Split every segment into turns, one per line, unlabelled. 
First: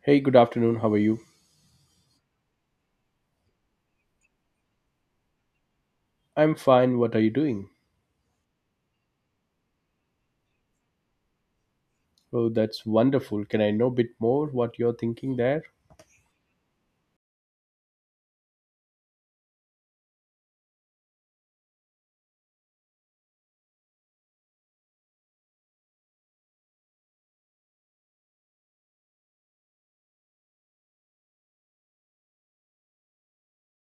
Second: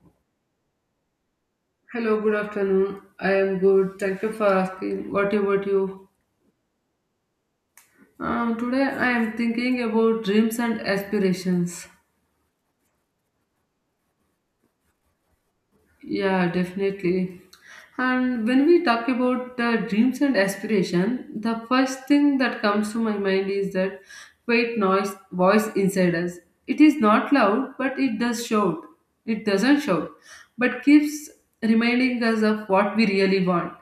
Hey, good afternoon. How are you?
Hello, good afternoon. I am good. Thank you for asking. What about you?
I'm fine. What are you doing?
Today I am thinking about dreams and aspirations.
Oh, that's wonderful. Can I know a bit more what you're thinking there?
Yeah, definitely. And when we talk about dreams and aspiration, the first thing that comes to my mind is that quiet noise voice inside us. It is not loud, but it does shout. It doesn't shout, but keeps reminding us of what we really want.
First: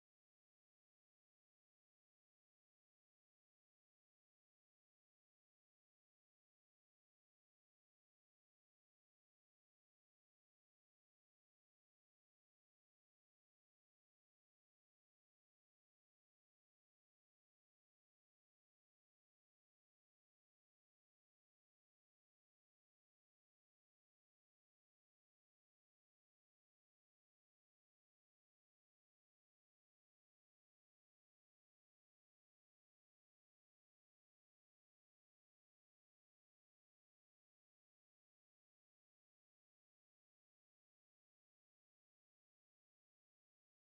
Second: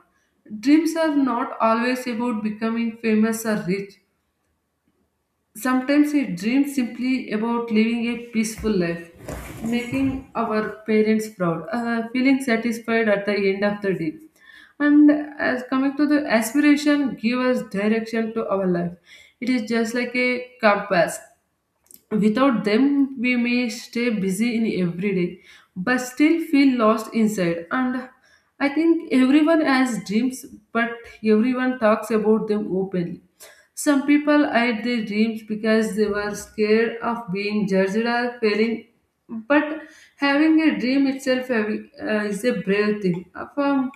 Dreams are not always about becoming famous or rich. Sometimes we dream simply about living a peaceful life, making our parents proud, feeling satisfied at the end of the day. And as coming to the aspiration, give us direction to our life. It is just like a compass. Without them, we may stay busy in every day, but still feel lost inside. And I think everyone has dreams, but everyone talks about them openly. Some people hide their dreams because they were scared of being judged or failing. But having a dream itself is a brave thing. For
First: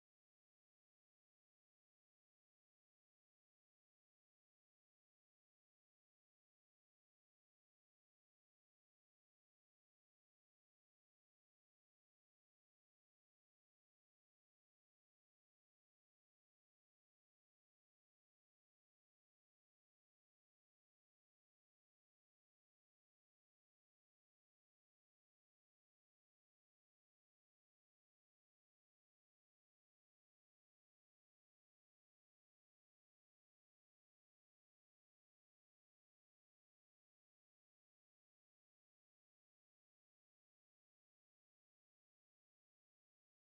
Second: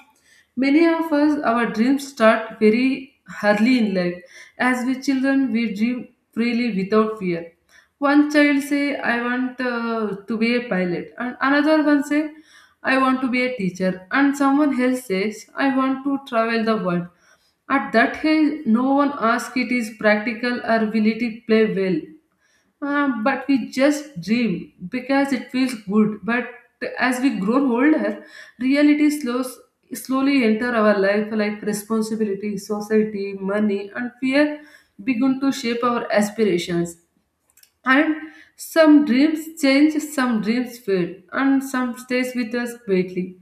many of us, our dreams start very early in life. As we children, we dream freely without fear. One child say, I want to be a pilot, and another one say, I want to be a teacher, and someone else says, I want to travel the world. At that age, no one asks it is practical or will it play well. But we just dream because it feels good. But as we grow older, reality slows slowly enter our life like responsibility, society, money, and fear begin to shape our aspirations. And some dreams change, some dreams fade, and some stays with us greatly.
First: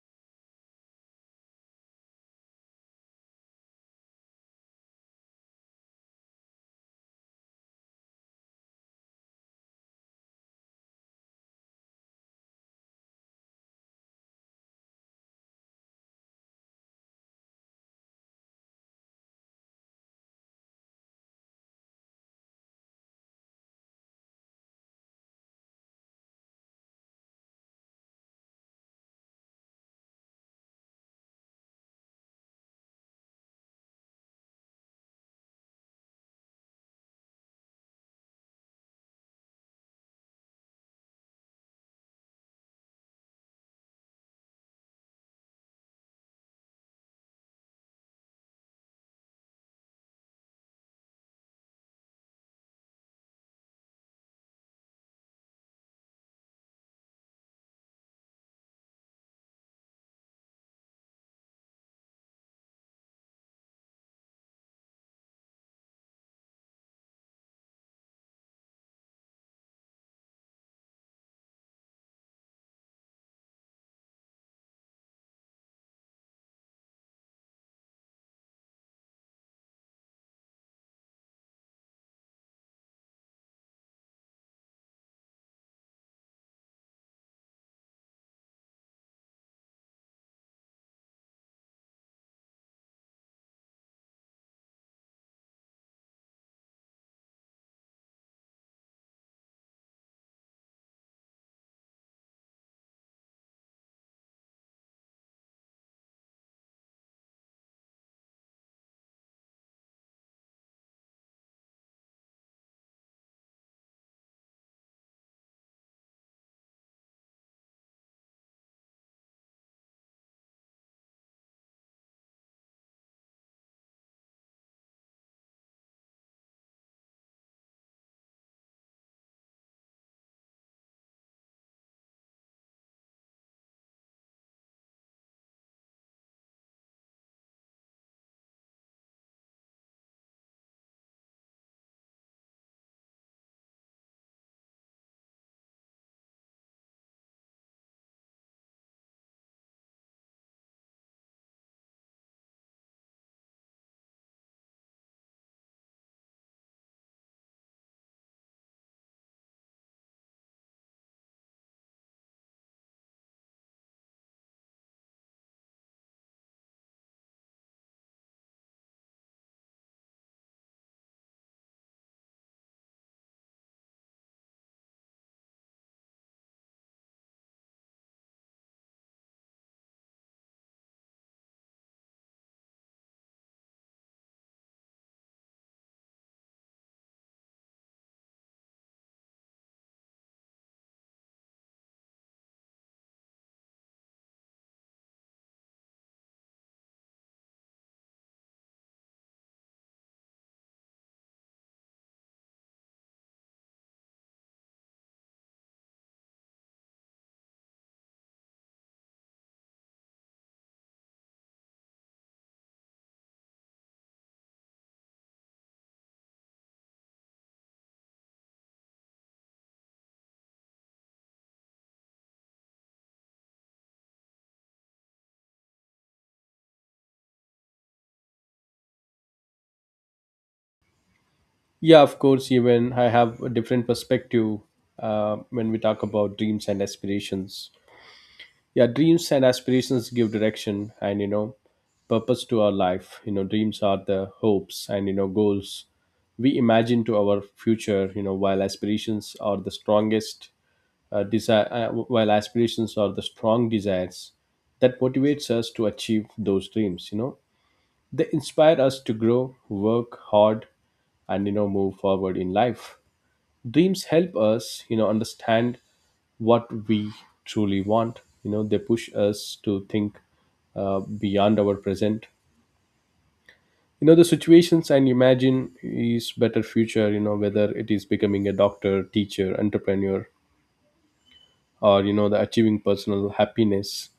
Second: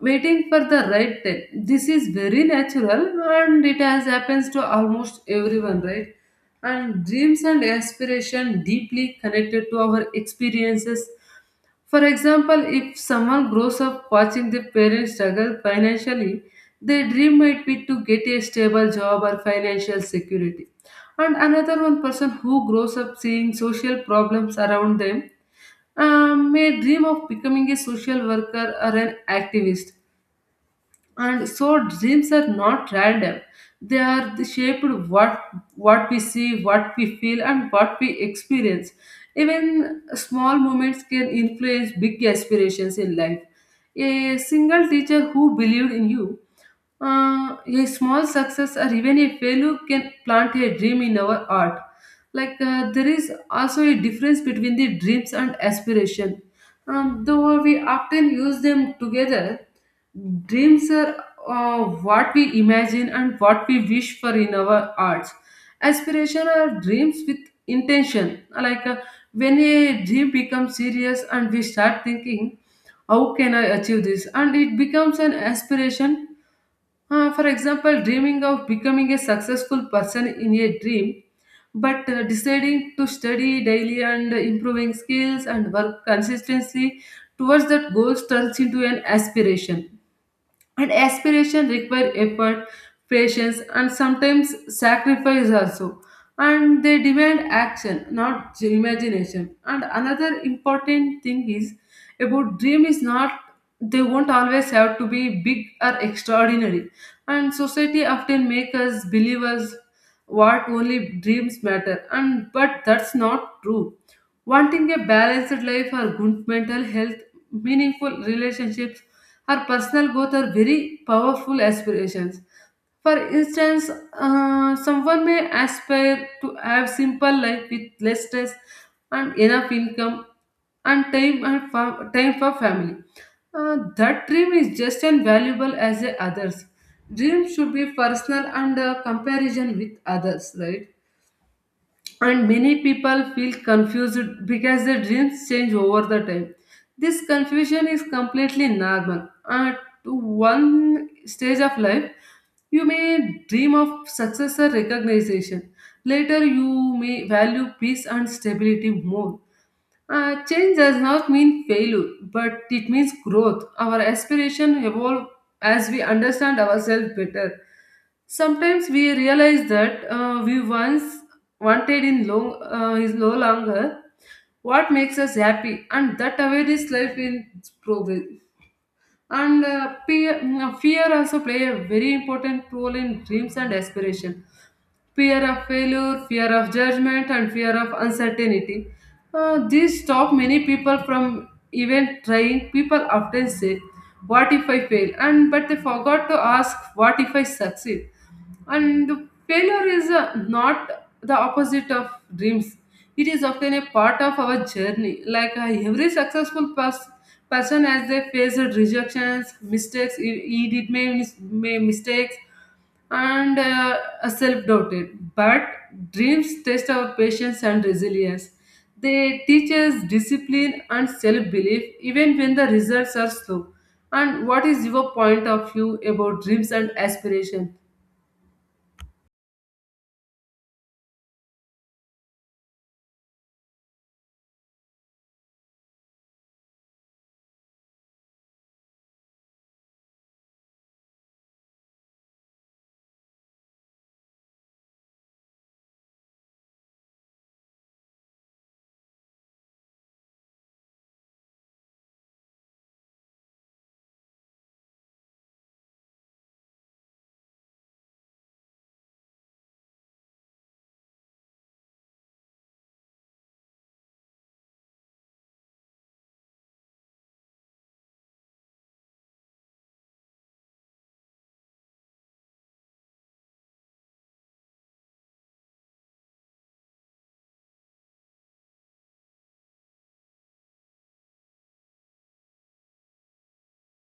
Waiting for the right time. This is very natural and it has happens to almost everyone, right? And dreams and aspiration deeply connected to our experiences. For example, if someone grows up watching their parents struggle financially, their dream might be to get a stable job or financial security. And another one person who grows up seeing social problems around them may dream of becoming a social worker or an activist. And so dreams are not random, they are the shaped what what we see, what we feel, and what we experience. Even small moments can influence big aspirations in life. A single teacher who believed in you, a small success, or even a failure can plant a dream in our heart. Like there is also a difference between the dreams and aspiration, though we often use them together. Dreams are what we imagine and what we wish for in our hearts. Aspiration are dreams with intention. Like when a dream becomes serious and we start thinking, how can I achieve this? And it becomes an aspiration. For example, dreaming of becoming a successful person in a dream, but deciding to study daily and improving skills and work consistently towards that goal turns into an aspiration. And aspiration require effort, patience, and sometimes sacrifice also. And they demand action, not imagination. And another important thing is about dream is not they won't always have to be big or extraordinary. And society often make us believe us what only dreams matter. And but that's not true. Wanting a balanced life, or good mental health, meaningful relationships, or personal growth are very powerful aspirations. For instance, someone may aspire to have simple life with less stress and enough income and time for family. That dream is just as valuable as the others. Dream should be personal and comparison with others, right? And many people feel confused because their dreams change over the time. This confusion is completely normal. At one stage of life, you may dream of success or recognition. Later, you may value peace and stability more. Change does not mean failure, but it means growth. Our aspiration evolve as we understand ourselves better. Sometimes we realize that we once wanted in long is no longer what makes us happy, and that awareness life in progress. And fear also play a very important role in dreams and aspiration. Fear of failure, fear of judgment, and fear of uncertainty. These stop many people from even trying. People often say, "What if I fail?" and but they forgot to ask, "What if I succeed?" And failure is not the opposite of dreams. It is often a part of our journey. Like every successful person, as they faced rejections, mistakes, he did make made mistakes and self-doubted. But dreams test our patience and resilience. They teach us discipline and self-belief even when the results are slow. And what is your point of view about dreams and aspiration?
Yeah, of course. Even I have a different perspective when we talk about dreams and aspirations. Yeah, dreams and aspirations give direction and purpose to our life. Dreams are the hopes and goals we imagine to our future while aspirations are the strongest desire, while aspirations are the strong desires that motivates us to achieve those dreams. They inspire us to grow, work hard, and move forward in life. Dreams help us understand what we truly want. They push us to think beyond our present. The situations and imagine is better future. Whether it is becoming a doctor, teacher, entrepreneur, or the achieving personal happiness.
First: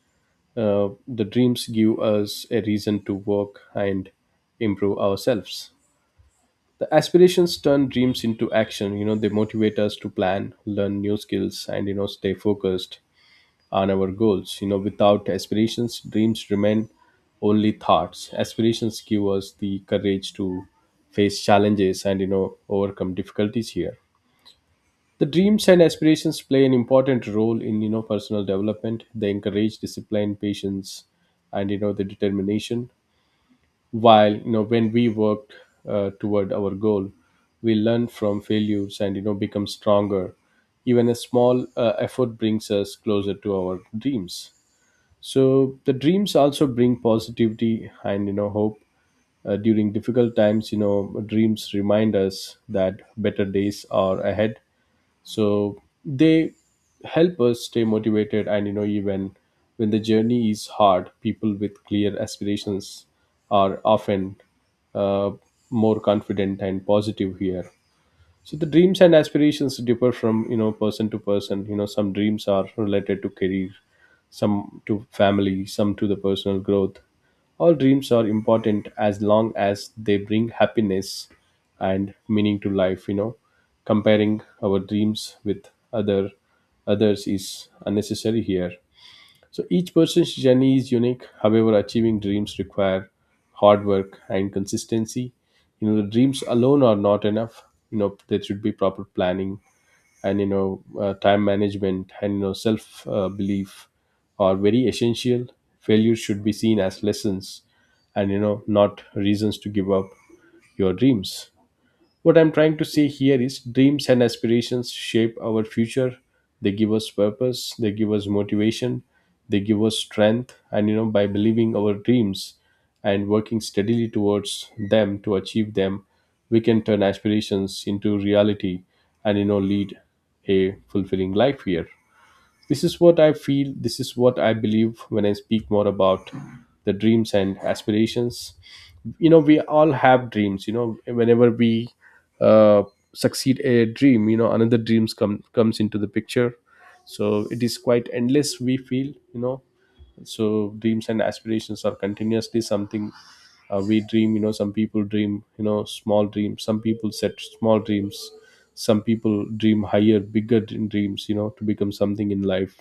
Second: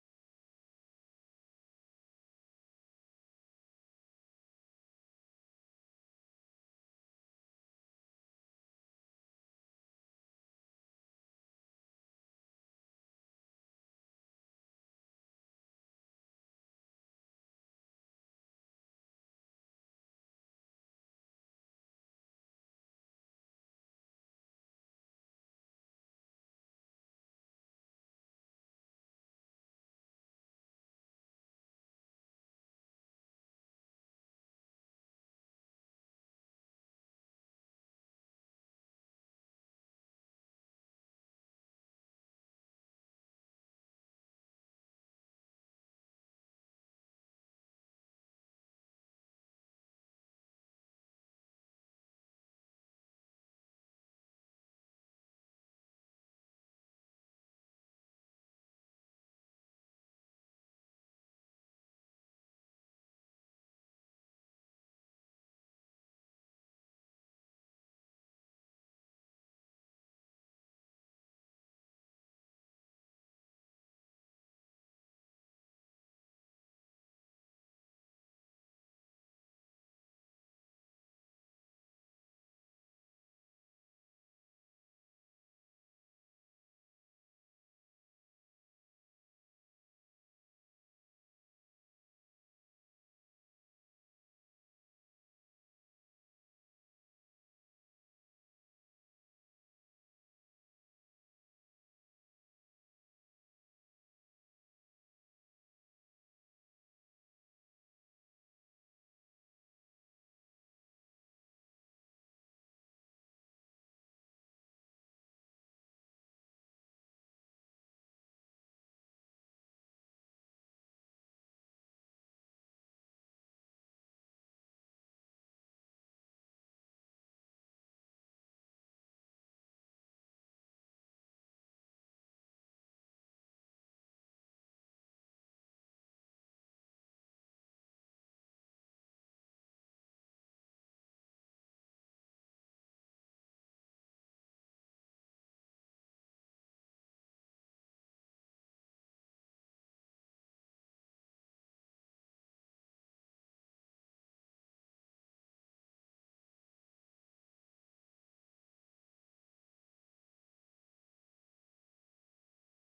The dreams give us a reason to work and improve ourselves. The aspirations turn dreams into action. They motivate us to plan, learn new skills, and stay focused on our goals. Without aspirations, dreams remain only thoughts. Aspirations give us the courage to face challenges and overcome difficulties here. The dreams and aspirations play an important role in personal development. They encourage discipline, patience, and the determination. While when we work toward our goal, we learn from failures and become stronger. Even a small effort brings us closer to our dreams. So the dreams also bring positivity and hope. During difficult times, dreams remind us that better days are ahead, so they help us stay motivated, and even when the journey is hard, people with clear aspirations are often uh, more confident and positive here. So the dreams and aspirations differ from person to person. You know some dreams are related to career, some to family, some to the personal growth. All dreams are important as long as they bring happiness and meaning to life. You know comparing our dreams with others is unnecessary here. So each person's journey is unique. However, achieving dreams require hard work and consistency. You know, the dreams alone are not enough. You know, there should be proper planning and time management and self belief are very essential. Failures should be seen as lessons, and not reasons to give up your dreams. What I'm trying to say here is dreams and aspirations shape our future. They give us purpose, they give us motivation, they give us strength, and by believing our dreams and working steadily towards them to achieve them, we can turn aspirations into reality and lead a fulfilling life here. This is what I feel, this is what I believe when I speak more about the dreams and aspirations. You know, we all have dreams whenever we uh, succeed a dream another dreams comes into the picture. So it is quite endless we feel. So dreams and aspirations are continuously something we dream. You know some people dream, small dreams. Some people set small dreams, some people dream higher, bigger dreams, to become something in life.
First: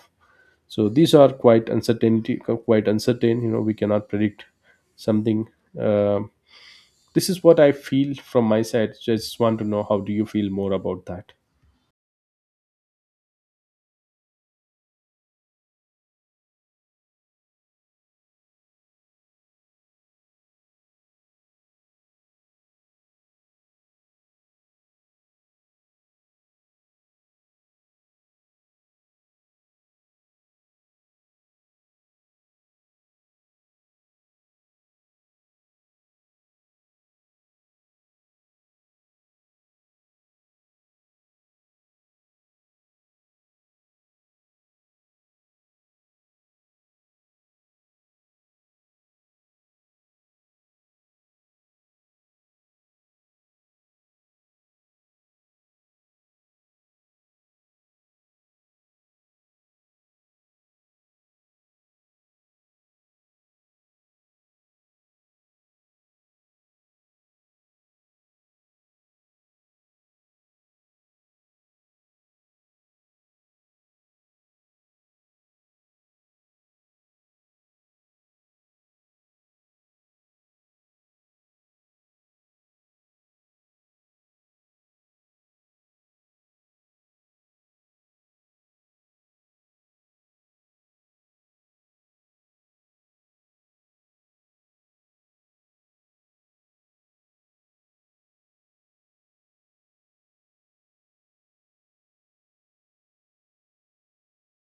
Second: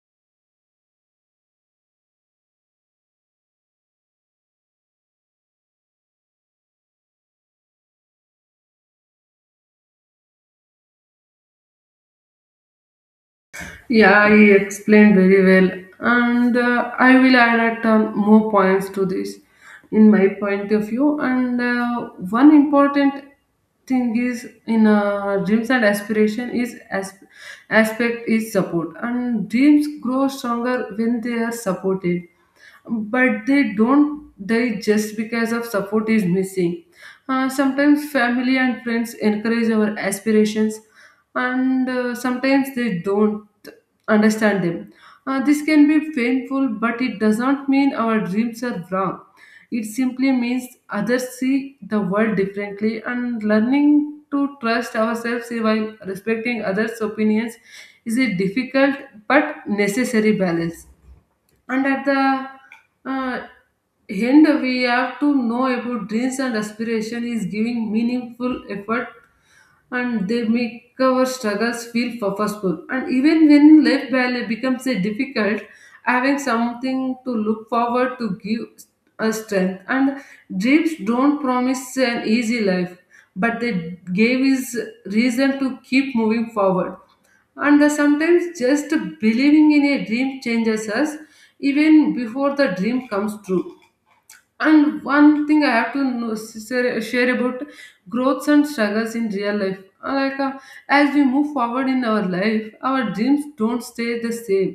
So these are quite uncertainty, quite uncertain. You know we cannot predict something. Uh, this is what I feel from my side. Just want to know, how do you feel more about that?
Yeah, he explained very well, and I will add more points to this in my point of view. And one important thing is in dreams and aspiration is as aspect is support, and dreams grow stronger when they are supported, but they don't die just because of support is missing. Sometimes family and friends encourage our aspirations, and sometimes they don't understand them. This can be painful, but it does not mean our dreams are wrong. It simply means others see the world differently, and learning to trust ourselves while respecting others' opinions is a difficult but necessary balance. And at the end we have to know about dreams and aspiration is giving meaningful effort and they make our struggles feel purposeful. And even when life balance becomes a difficult, having something to look forward to give us strength. And dreams don't promise an easy life, but they gave us reason to keep moving forward. And sometimes just believing in a dream changes us even before the dream comes true. And one thing I have to know, share about growths and struggles in real life. Like as we move forward in our life, our dreams don't stay the same,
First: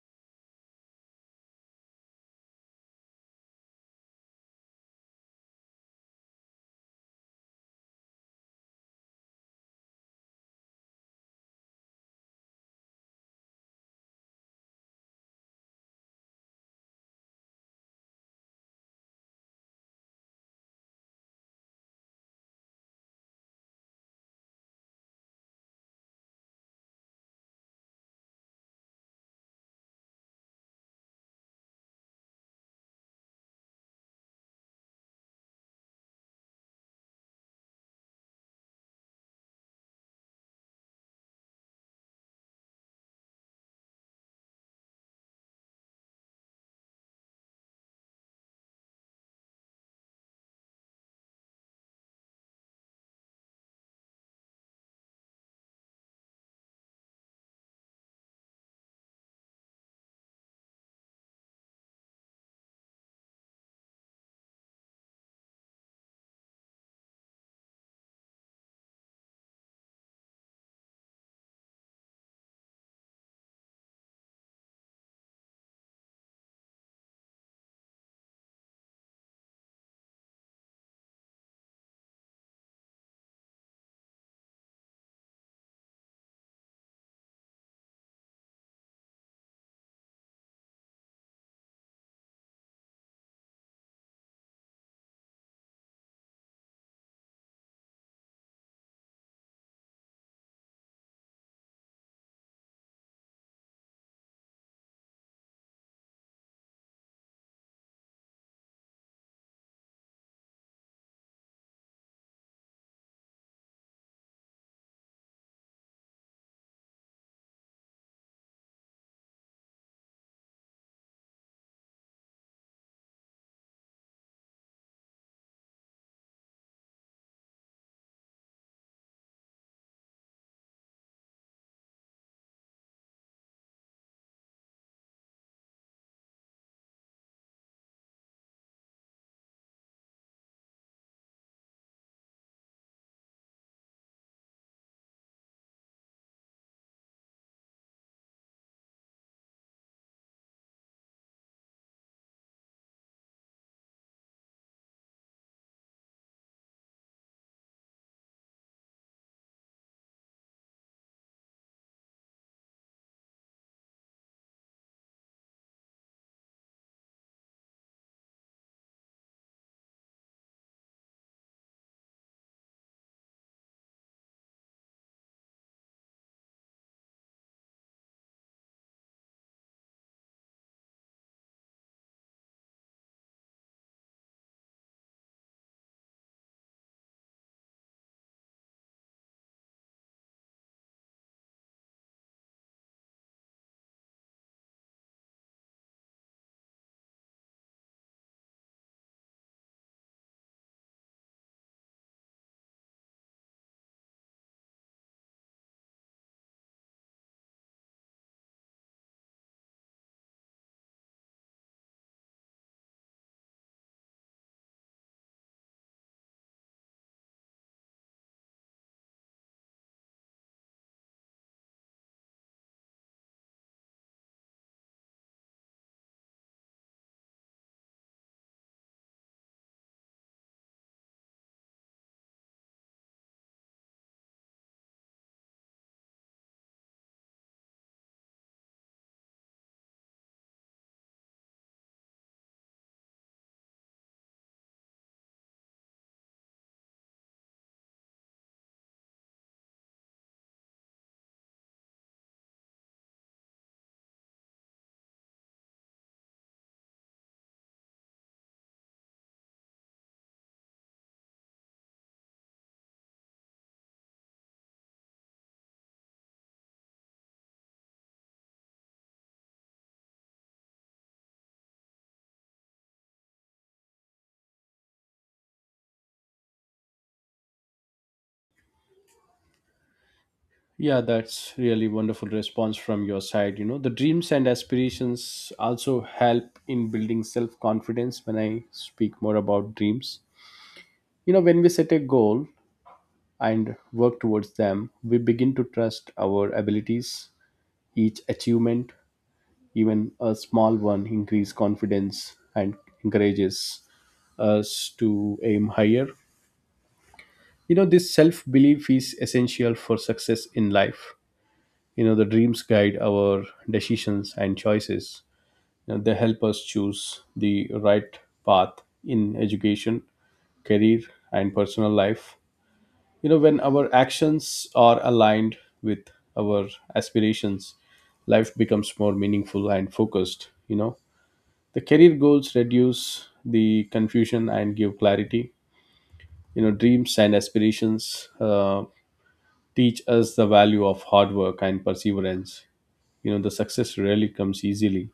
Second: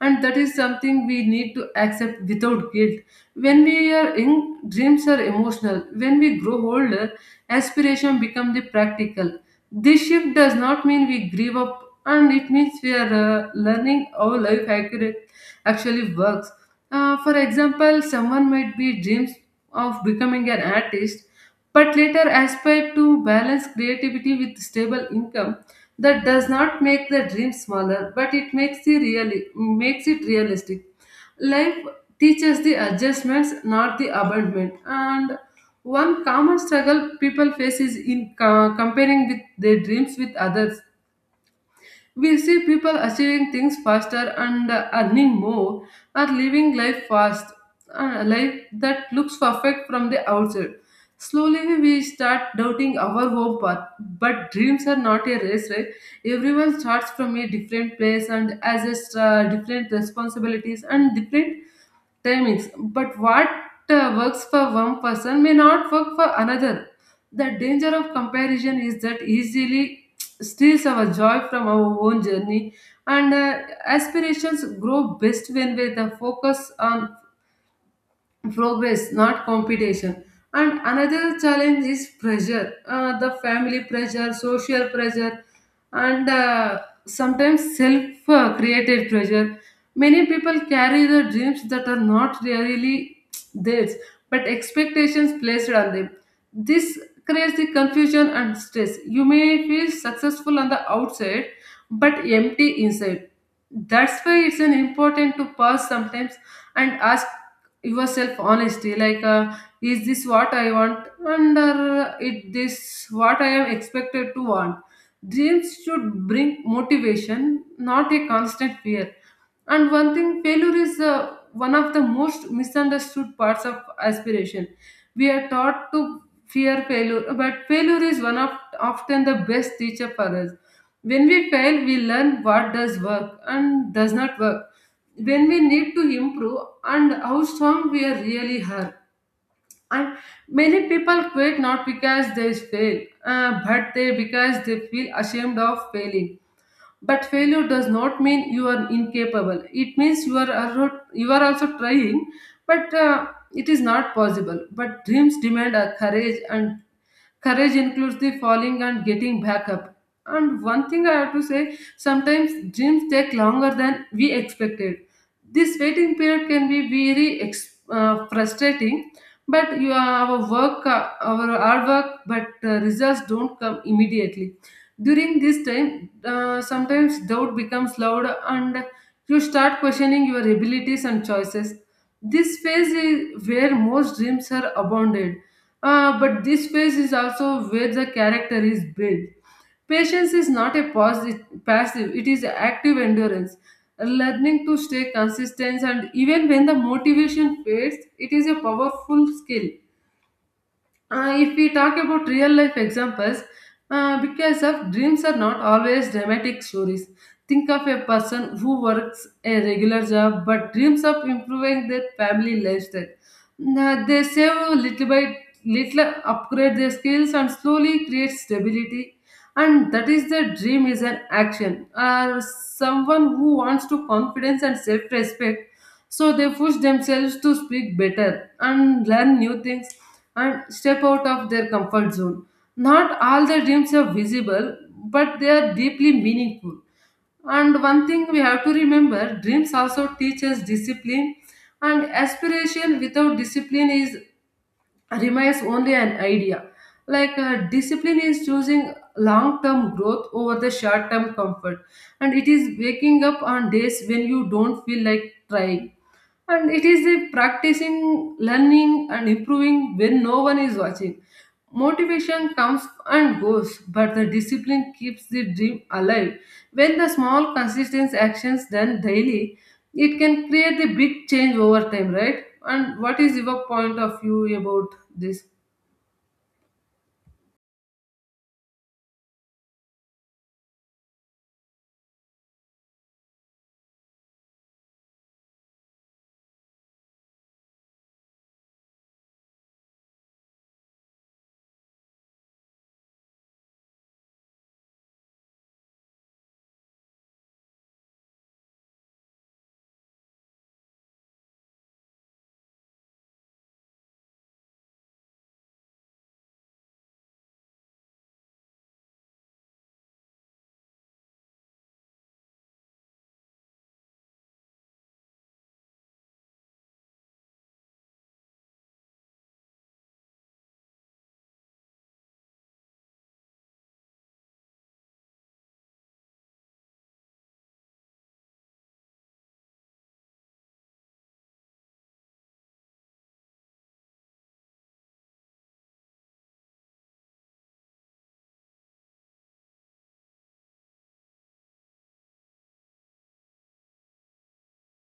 and that is something we need to accept without guilt. When we are young, dreams are emotional. When we grow older, aspiration become the practical. This shift does not mean we give up, and it means we are learning how life accurate actually works. For example, someone might be dreams of becoming an artist, but later aspire to balance creativity with stable income. That does not make the dream smaller, but it makes the makes it realistic. Life teaches the adjustments, not the abandonment. And one common struggle people face is in comparing with their dreams with others. We see people achieving things faster and earning more or living life fast, a life that looks perfect from the outside. Slowly we start doubting our home path, but dreams are not a race, right? Everyone starts from a different place and has a different responsibilities and different timings. But what works for one person may not work for another. The danger of comparison is that easily steals our joy from our own journey, and aspirations grow best when we the focus on progress, not competition. And another challenge is pressure, the family pressure, social pressure, and sometimes self created pressure. Many people carry the dreams that are not really theirs, but expectations placed on them. This creates the confusion and stress. You may feel successful on the outside, but empty inside. That's why it's an important to pause sometimes and ask yourself honesty, like is this what I want, and it this what I am expected to want? Dreams should bring motivation, not a constant fear. And one thing, failure is one of the most misunderstood parts of aspiration. We are taught to fear failure, but failure is one of often the best teacher for us. When we fail, we learn what does work and does not work, when we need to improve, and how strong we are really are. And many people quit not because they fail, but they because they feel ashamed of failing. But failure does not mean you are incapable. It means you are also trying, but it is not possible. But dreams demand a courage, and courage includes the falling and getting back up. And one thing I have to say, sometimes dreams take longer than we expected. This waiting period can be very frustrating, but our hard work, but results don't come immediately. During this time, sometimes doubt becomes loud and you start questioning your abilities and choices. This phase is where most dreams are abounded, but this phase is also where the character is built. Patience is not a passive, it is active endurance. Learning to stay consistent and even when the motivation fades, it is a powerful skill. If we talk about real life examples, because of dreams are not always dramatic stories. Think of a person who works a regular job but dreams of improving their family lifestyle. Now, they save little by little, upgrade their skills, and slowly create stability. And that is the dream is an action. Or someone who wants to confidence and self respect, so they push themselves to speak better and learn new things and step out of their comfort zone. Not all their dreams are visible, but they are deeply meaningful. And one thing we have to remember dreams also teach us discipline, and aspiration without discipline is remains only an idea. Like discipline is choosing long term growth over the short term comfort, and it is waking up on days when you don't feel like trying, and it is a practicing learning and improving when no one is watching. Motivation comes and goes, but the discipline keeps the dream alive. When the small consistent actions done daily, it can create the big change over time, right? And what is your point of view about this?
Yeah, that's really wonderful response from your side. You know, the dreams and aspirations also help in building self confidence when I speak more about dreams. You know, when we set a goal and work towards them, we begin to trust our abilities. Each achievement, even a small one, increase confidence and encourages us to aim higher. You know, this self belief is essential for success in life. You know, the dreams guide our decisions and choices. You know, they help us choose the right path in education, career, and personal life. You know when our actions are aligned with our aspirations, life becomes more meaningful and focused. You know the career goals reduce the confusion and give clarity. Dreams and aspirations teach us the value of hard work and perseverance. You know the success rarely comes easily.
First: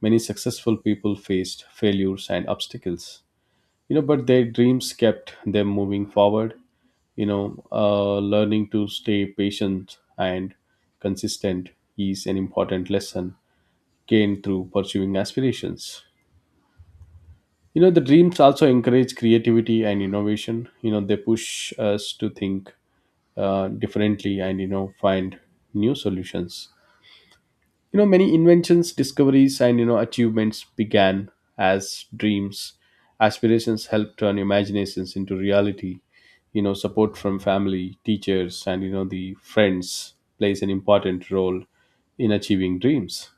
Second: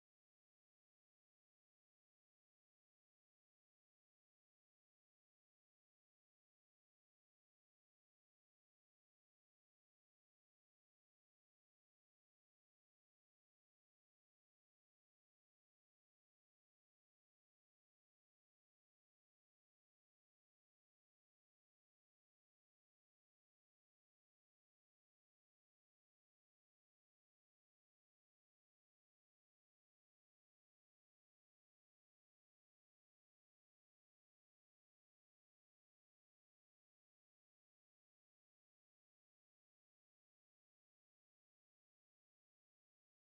Many successful people faced failures and obstacles, but their dreams kept them moving forward. you know Learning to stay patient and consistent is an important lesson gained through pursuing aspirations. You know the dreams also encourage creativity and innovation. You know they push us to think differently and find new solutions. You know many inventions, discoveries, and achievements began as dreams. Aspirations help turn imaginations into reality. Support from family, teachers, and you know the friends plays an important role in achieving dreams.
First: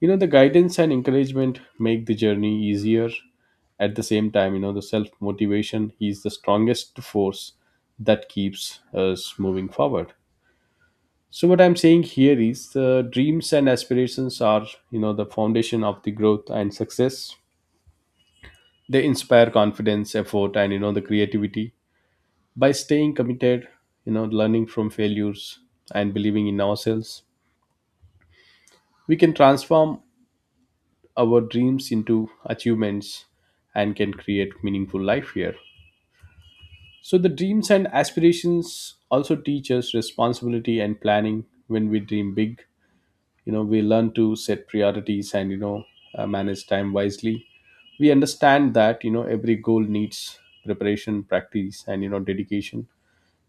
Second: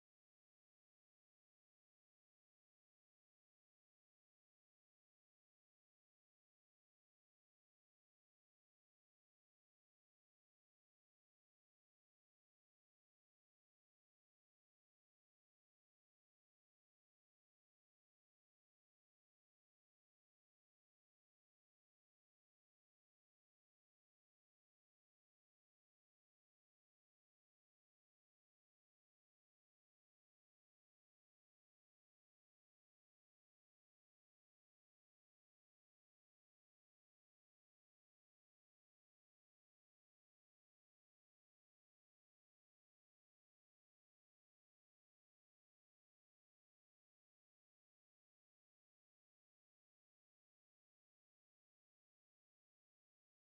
You know the guidance and encouragement make the journey easier. At the same time, you know the self motivation is the strongest force that keeps us moving forward. So what I'm saying here is the dreams and aspirations are the foundation of the growth and success. They inspire confidence, effort, and the creativity. By staying committed learning from failures and believing in ourselves, we can transform our dreams into achievements and can create meaningful life here. So the dreams and aspirations also teach us responsibility and planning. When we dream big, we learn to set priorities and manage time wisely. We understand that, every goal needs preparation, practice, and dedication.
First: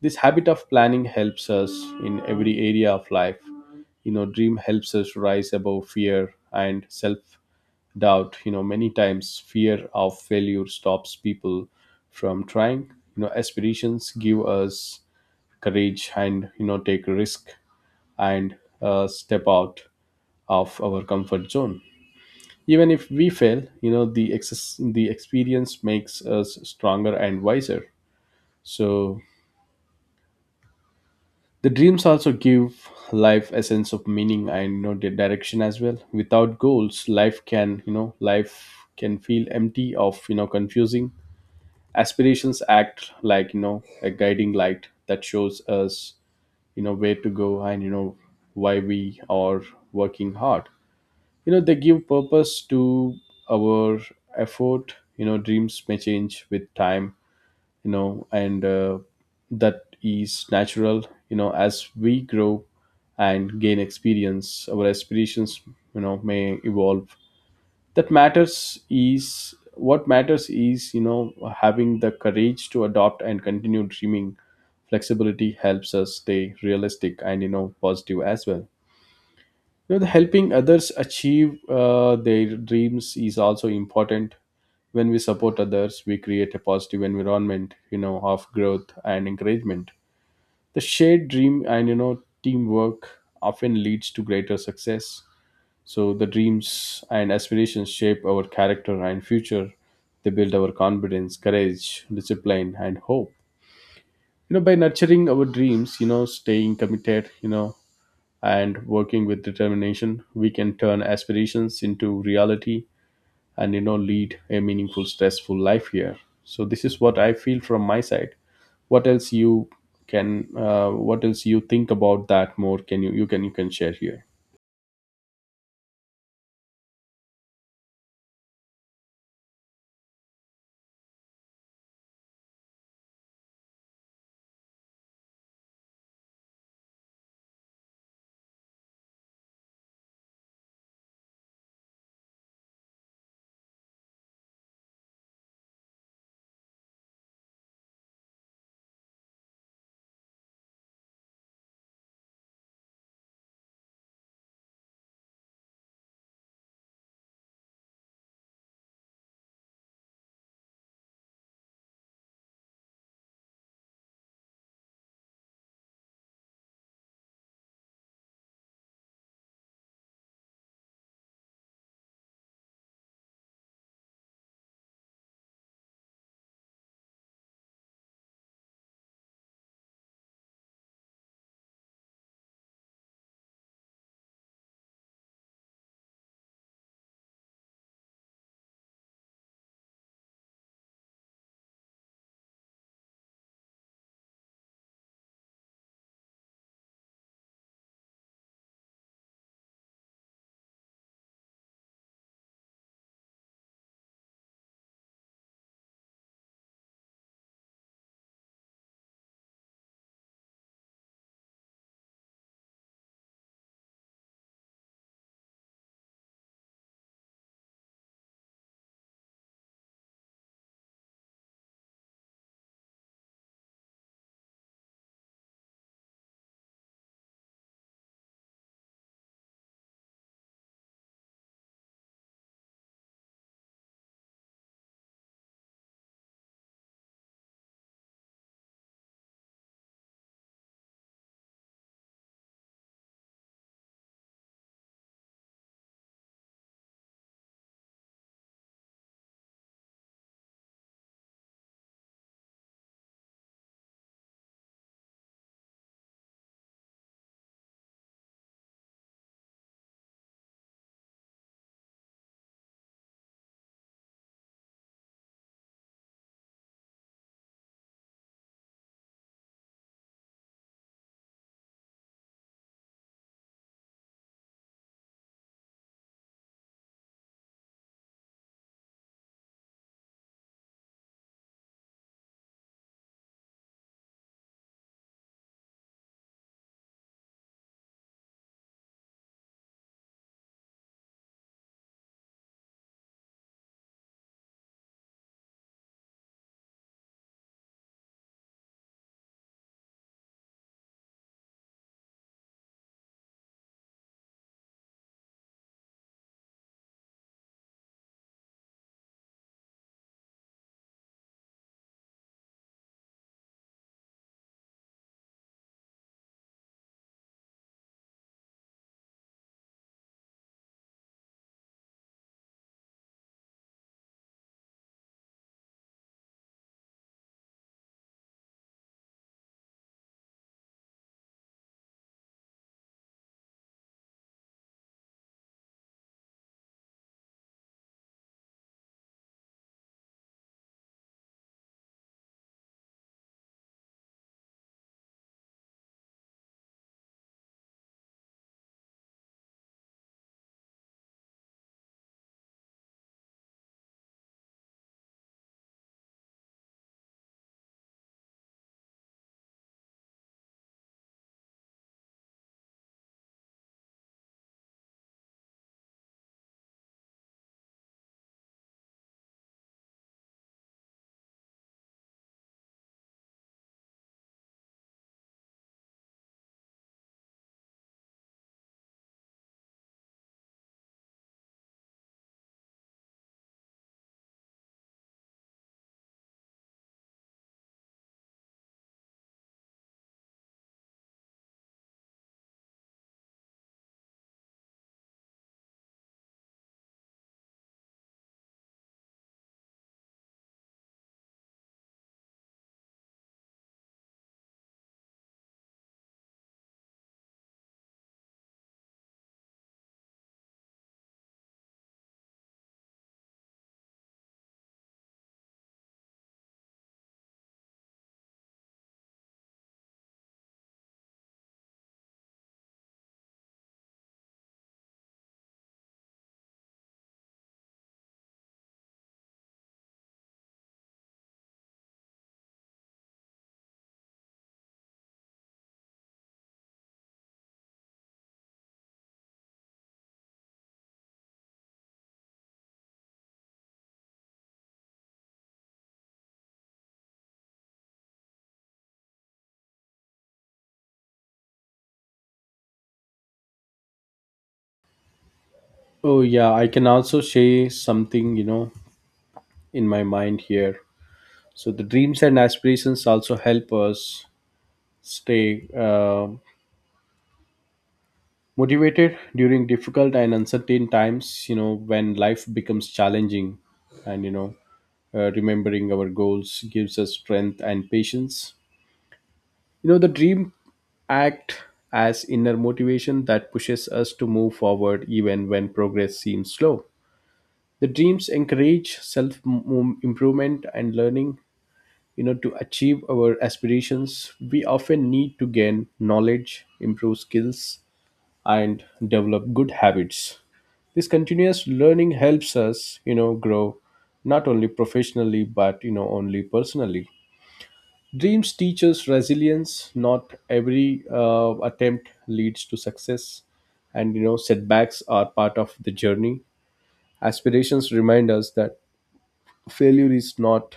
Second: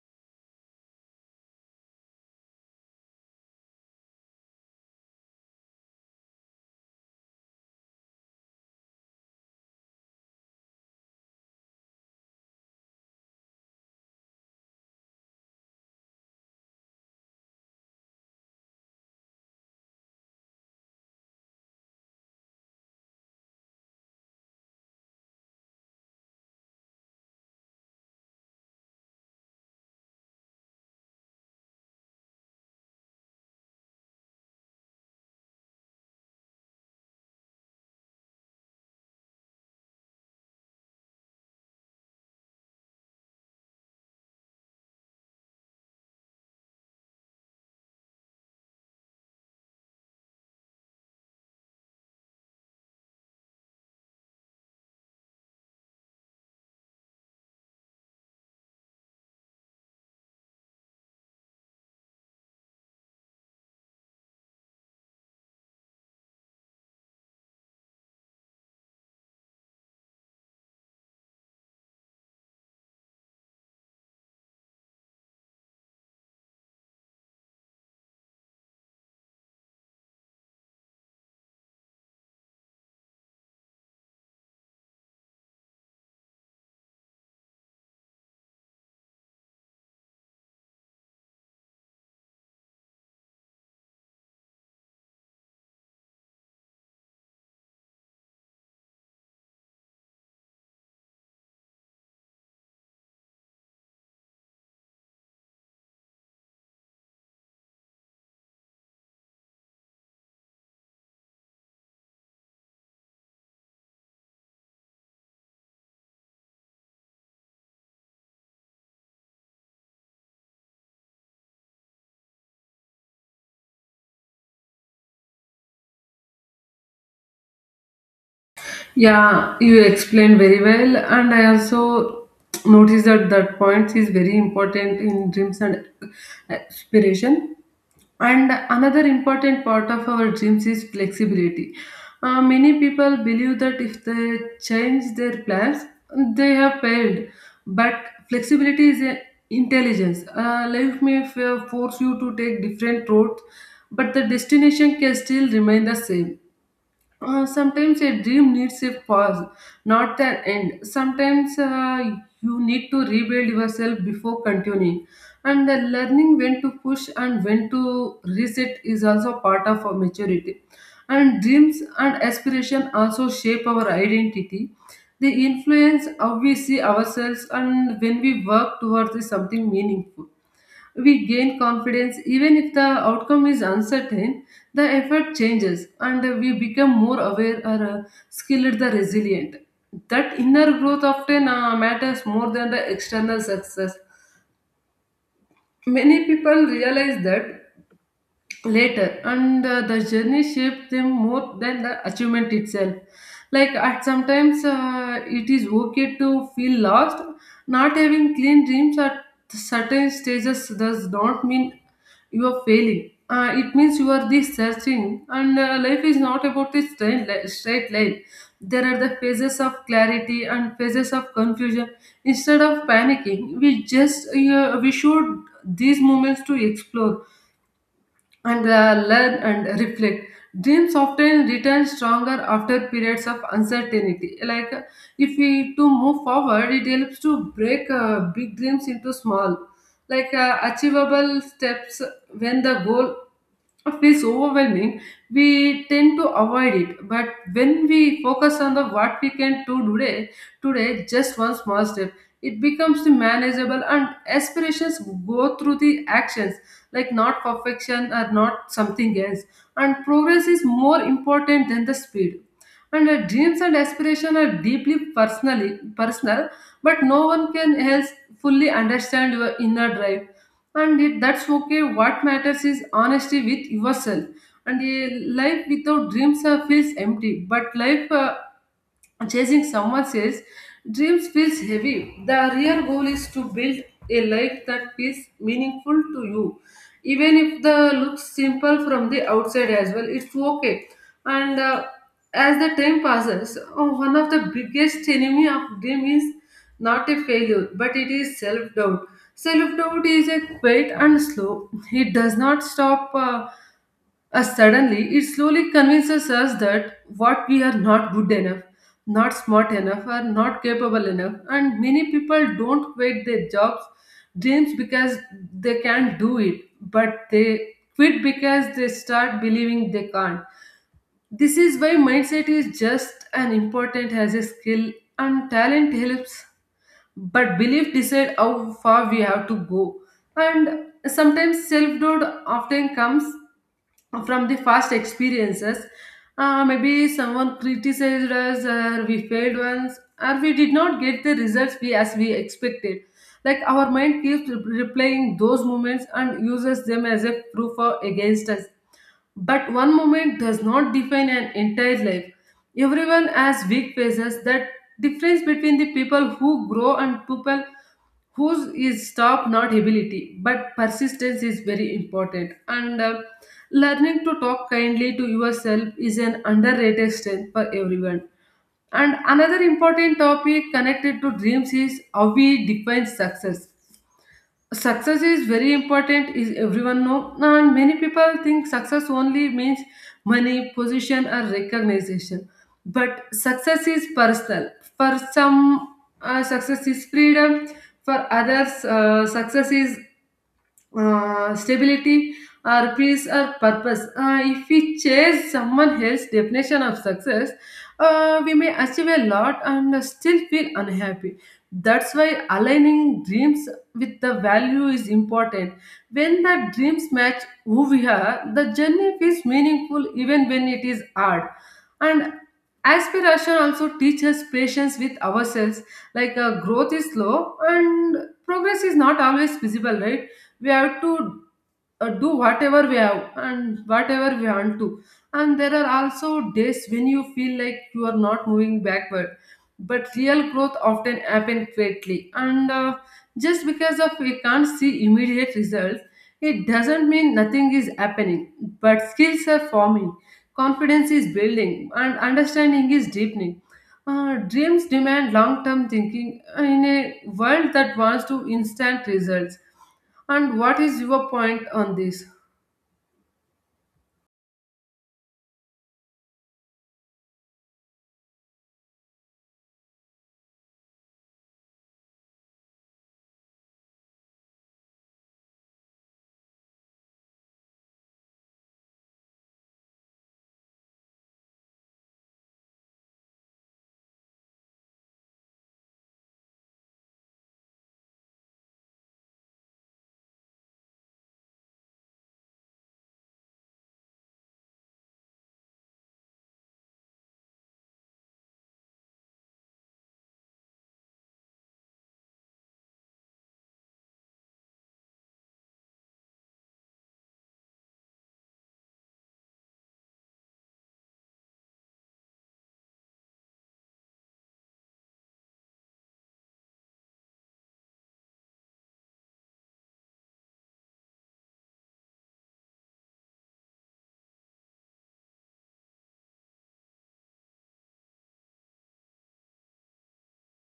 This habit of planning helps us in every area of life. You know dream helps us rise above fear and self doubt. You know many times fear of failure stops people from trying. Aspirations give us courage and take risk and step out of our comfort zone. Even if we fail, the the experience makes us stronger and wiser. So the dreams also give life a sense of meaning and you know the direction as well. Without goals, life can, you know, life can feel empty of, confusing. Aspirations act like, a guiding light that shows us where to go and why we are working hard. You know they give purpose to our effort. Dreams may change with time, and that is natural. As we grow and gain experience, our aspirations, may evolve. That matters is what matters is having the courage to adopt and continue dreaming. Flexibility helps us stay realistic and positive as well. You know the helping others achieve their dreams is also important. When we support others, we create a positive environment of growth and encouragement. The shared dream and teamwork often leads to greater success. So the dreams and aspirations shape our character and future. They build our confidence, courage, discipline, and hope. You know by nurturing our dreams, staying committed, and working with determination, we can turn aspirations into reality and lead a meaningful, stressful life here. So this is what I feel from my side. What else you can? What else you think about that more? Can you you can share here?
Yeah, you explained very well, and I also noticed that that point is very important in dreams and aspiration. And another important part of our dreams is flexibility. Many people believe that if they change their plans, they have failed. But flexibility is a intelligence. Life may force you to take different routes, but the destination can still remain the same. Sometimes a dream needs a pause, not an end. Sometimes you need to rebuild yourself before continuing. And the learning when to push and when to reset is also part of our maturity. And dreams and aspiration also shape our identity. They influence how we see ourselves and when we work towards something meaningful. We gain confidence even if the outcome is uncertain, the effort changes and we become more aware or skilled the resilient. That inner growth often matters more than the external success. Many people realize that later, and the journey shaped them more than the achievement itself. Like at sometimes it is okay to feel lost. Not having clean dreams at certain stages does not mean you are failing. It means you are this searching, and life is not about a straight, straight line. There are the phases of clarity and phases of confusion. Instead of panicking, we should these moments to explore and learn and reflect. Dreams often return stronger after periods of uncertainty. Like if we to move forward, it helps to break big dreams into small, like achievable steps. When the goal feels overwhelming, we tend to avoid it. But when we focus on the what we can do today, today just one small step, it becomes the manageable and aspirations go through the actions, like not perfection or not something else. And progress is more important than the speed. And our dreams and aspirations are deeply personally personal, but no one can else fully understand your inner drive, and it, that's okay. What matters is honesty with yourself. And a life without dreams feels empty, but life chasing someone says dreams feels heavy. The real goal is to build a life that feels meaningful to you, even if the looks simple from the outside as well, it's okay. And as the time passes, oh, one of the biggest enemy of dream is not a failure, but it is self doubt. Self doubt is a quiet and slow. It does not stop suddenly, it slowly convinces us that what we are not good enough, not smart enough, or not capable enough. And many people don't quit their jobs, dreams because they can't do it, but they quit because they start believing they can't. This is why mindset is just as important as a skill, and talent helps, but belief decide how far we have to go. And sometimes self doubt often comes from the past experiences. Maybe someone criticized us, or we failed once, or we did not get the results we as we expected. Like our mind keeps replaying those moments and uses them as a proof or against us. But one moment does not define an entire life. Everyone has weak phases. That difference between the people who grow and people whose is stop not ability but persistence is very important, and learning to talk kindly to yourself is an underrated strength for everyone. And another important topic connected to dreams is how we define success. Success is very important is everyone know, and many people think success only means money position or recognition, but success is personal. For some, success is freedom. For others, success is stability or peace or purpose. If we chase someone else's definition of success, we may achieve a lot and still feel unhappy. That's why aligning dreams with the value is important. When the dreams match who we are, the journey feels meaningful even when it is hard. And aspiration also teaches patience with ourselves. Like growth is slow and progress is not always visible, right? We have to do whatever we have and whatever we want to. And there are also days when you feel like you are not moving backward, but real growth often happens quickly, and just because of we can't see immediate results, it doesn't mean nothing is happening. But skills are forming, confidence is building, and understanding is deepening. Dreams demand long-term thinking in a world that wants to instant results. And what is your point on this?
Oh yeah, I can also share something in my mind here. So the dreams and aspirations also help us stay motivated during difficult and uncertain times. You know when life becomes challenging and remembering our goals gives us strength and patience. You know the dream act as inner motivation that pushes us to move forward even when progress seems slow. The dreams encourage self improvement and learning. You know to achieve our aspirations, we often need to gain knowledge, improve skills, and develop good habits. This continuous learning helps us grow not only professionally but only personally. Dreams teach us resilience. Not every attempt leads to success, and setbacks are part of the journey. Aspirations remind us that failure is not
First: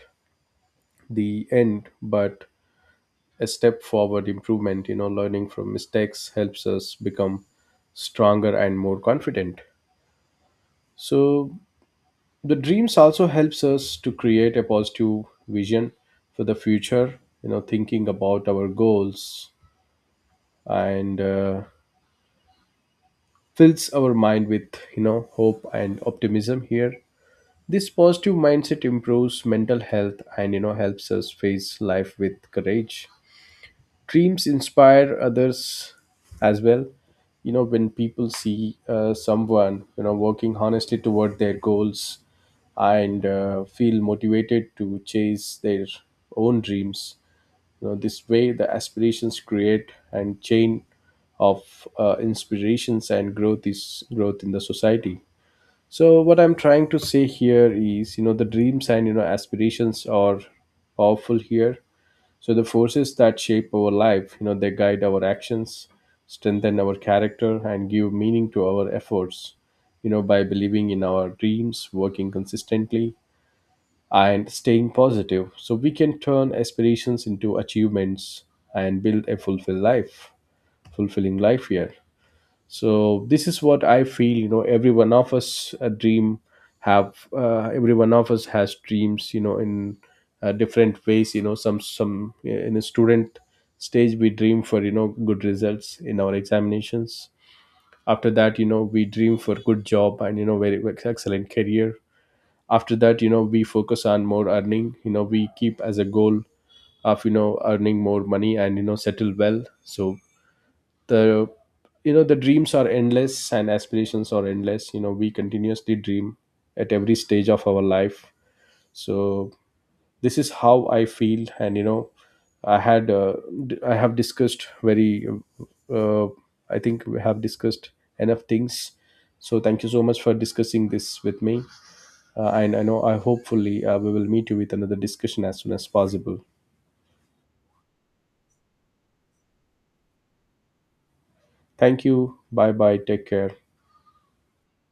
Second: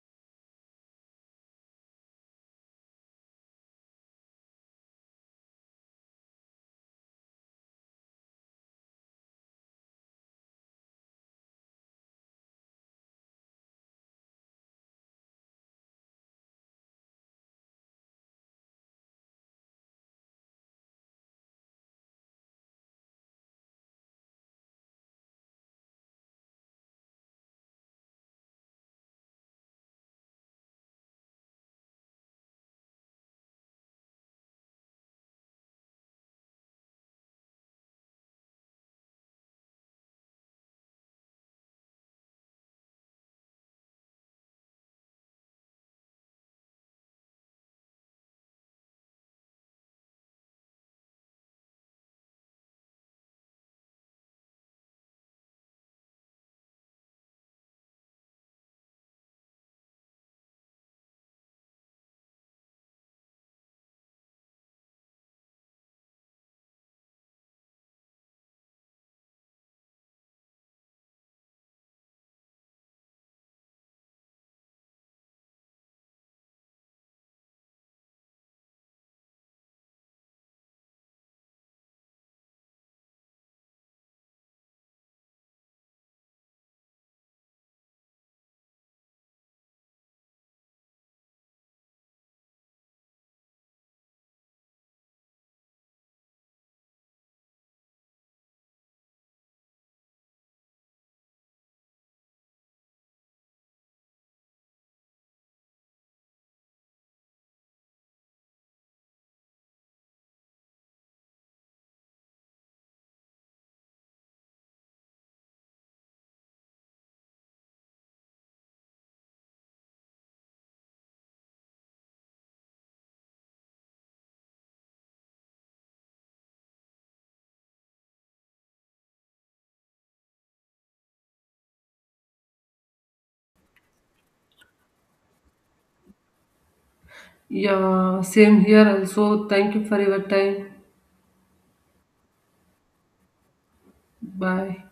the end, but a step forward improvement. You know, learning from mistakes helps us become stronger and more confident. So, the dreams also helps us to create a positive vision for the future. You know thinking about our goals and fills our mind with hope and optimism here. This positive mindset improves mental health and helps us face life with courage. Dreams inspire others as well. You know when people see someone working honestly toward their goals and feel motivated to chase their own dreams. You know this way, the aspirations create and chain of inspirations and growth is growth in the society. So what I'm trying to say here is you know the dreams and aspirations are powerful here. So the forces that shape our life they guide our actions, strengthen our character, and give meaning to our efforts. You know, by believing in our dreams, working consistently, and staying positive, so we can turn aspirations into achievements and build a fulfilling life here. So this is what I feel. You know every one of us a dream have Every one of us has dreams in different ways. You know some yeah, in a student stage we dream for good results in our examinations. After that, we dream for good job and very excellent career. After that, we focus on more earning. You know we keep as a goal of earning more money and settle well. So the dreams are endless and aspirations are endless. You know we continuously dream at every stage of our life. So this is how I feel. And i had uh, I have discussed very. Uh, I think we have discussed enough things. So thank you so much for discussing this with me. Uh, and I know, I hopefully, we will meet you with another discussion as soon as possible.
Yeah, same here also. Thank you for your time.
Thank you. Bye bye, take care.
Bye.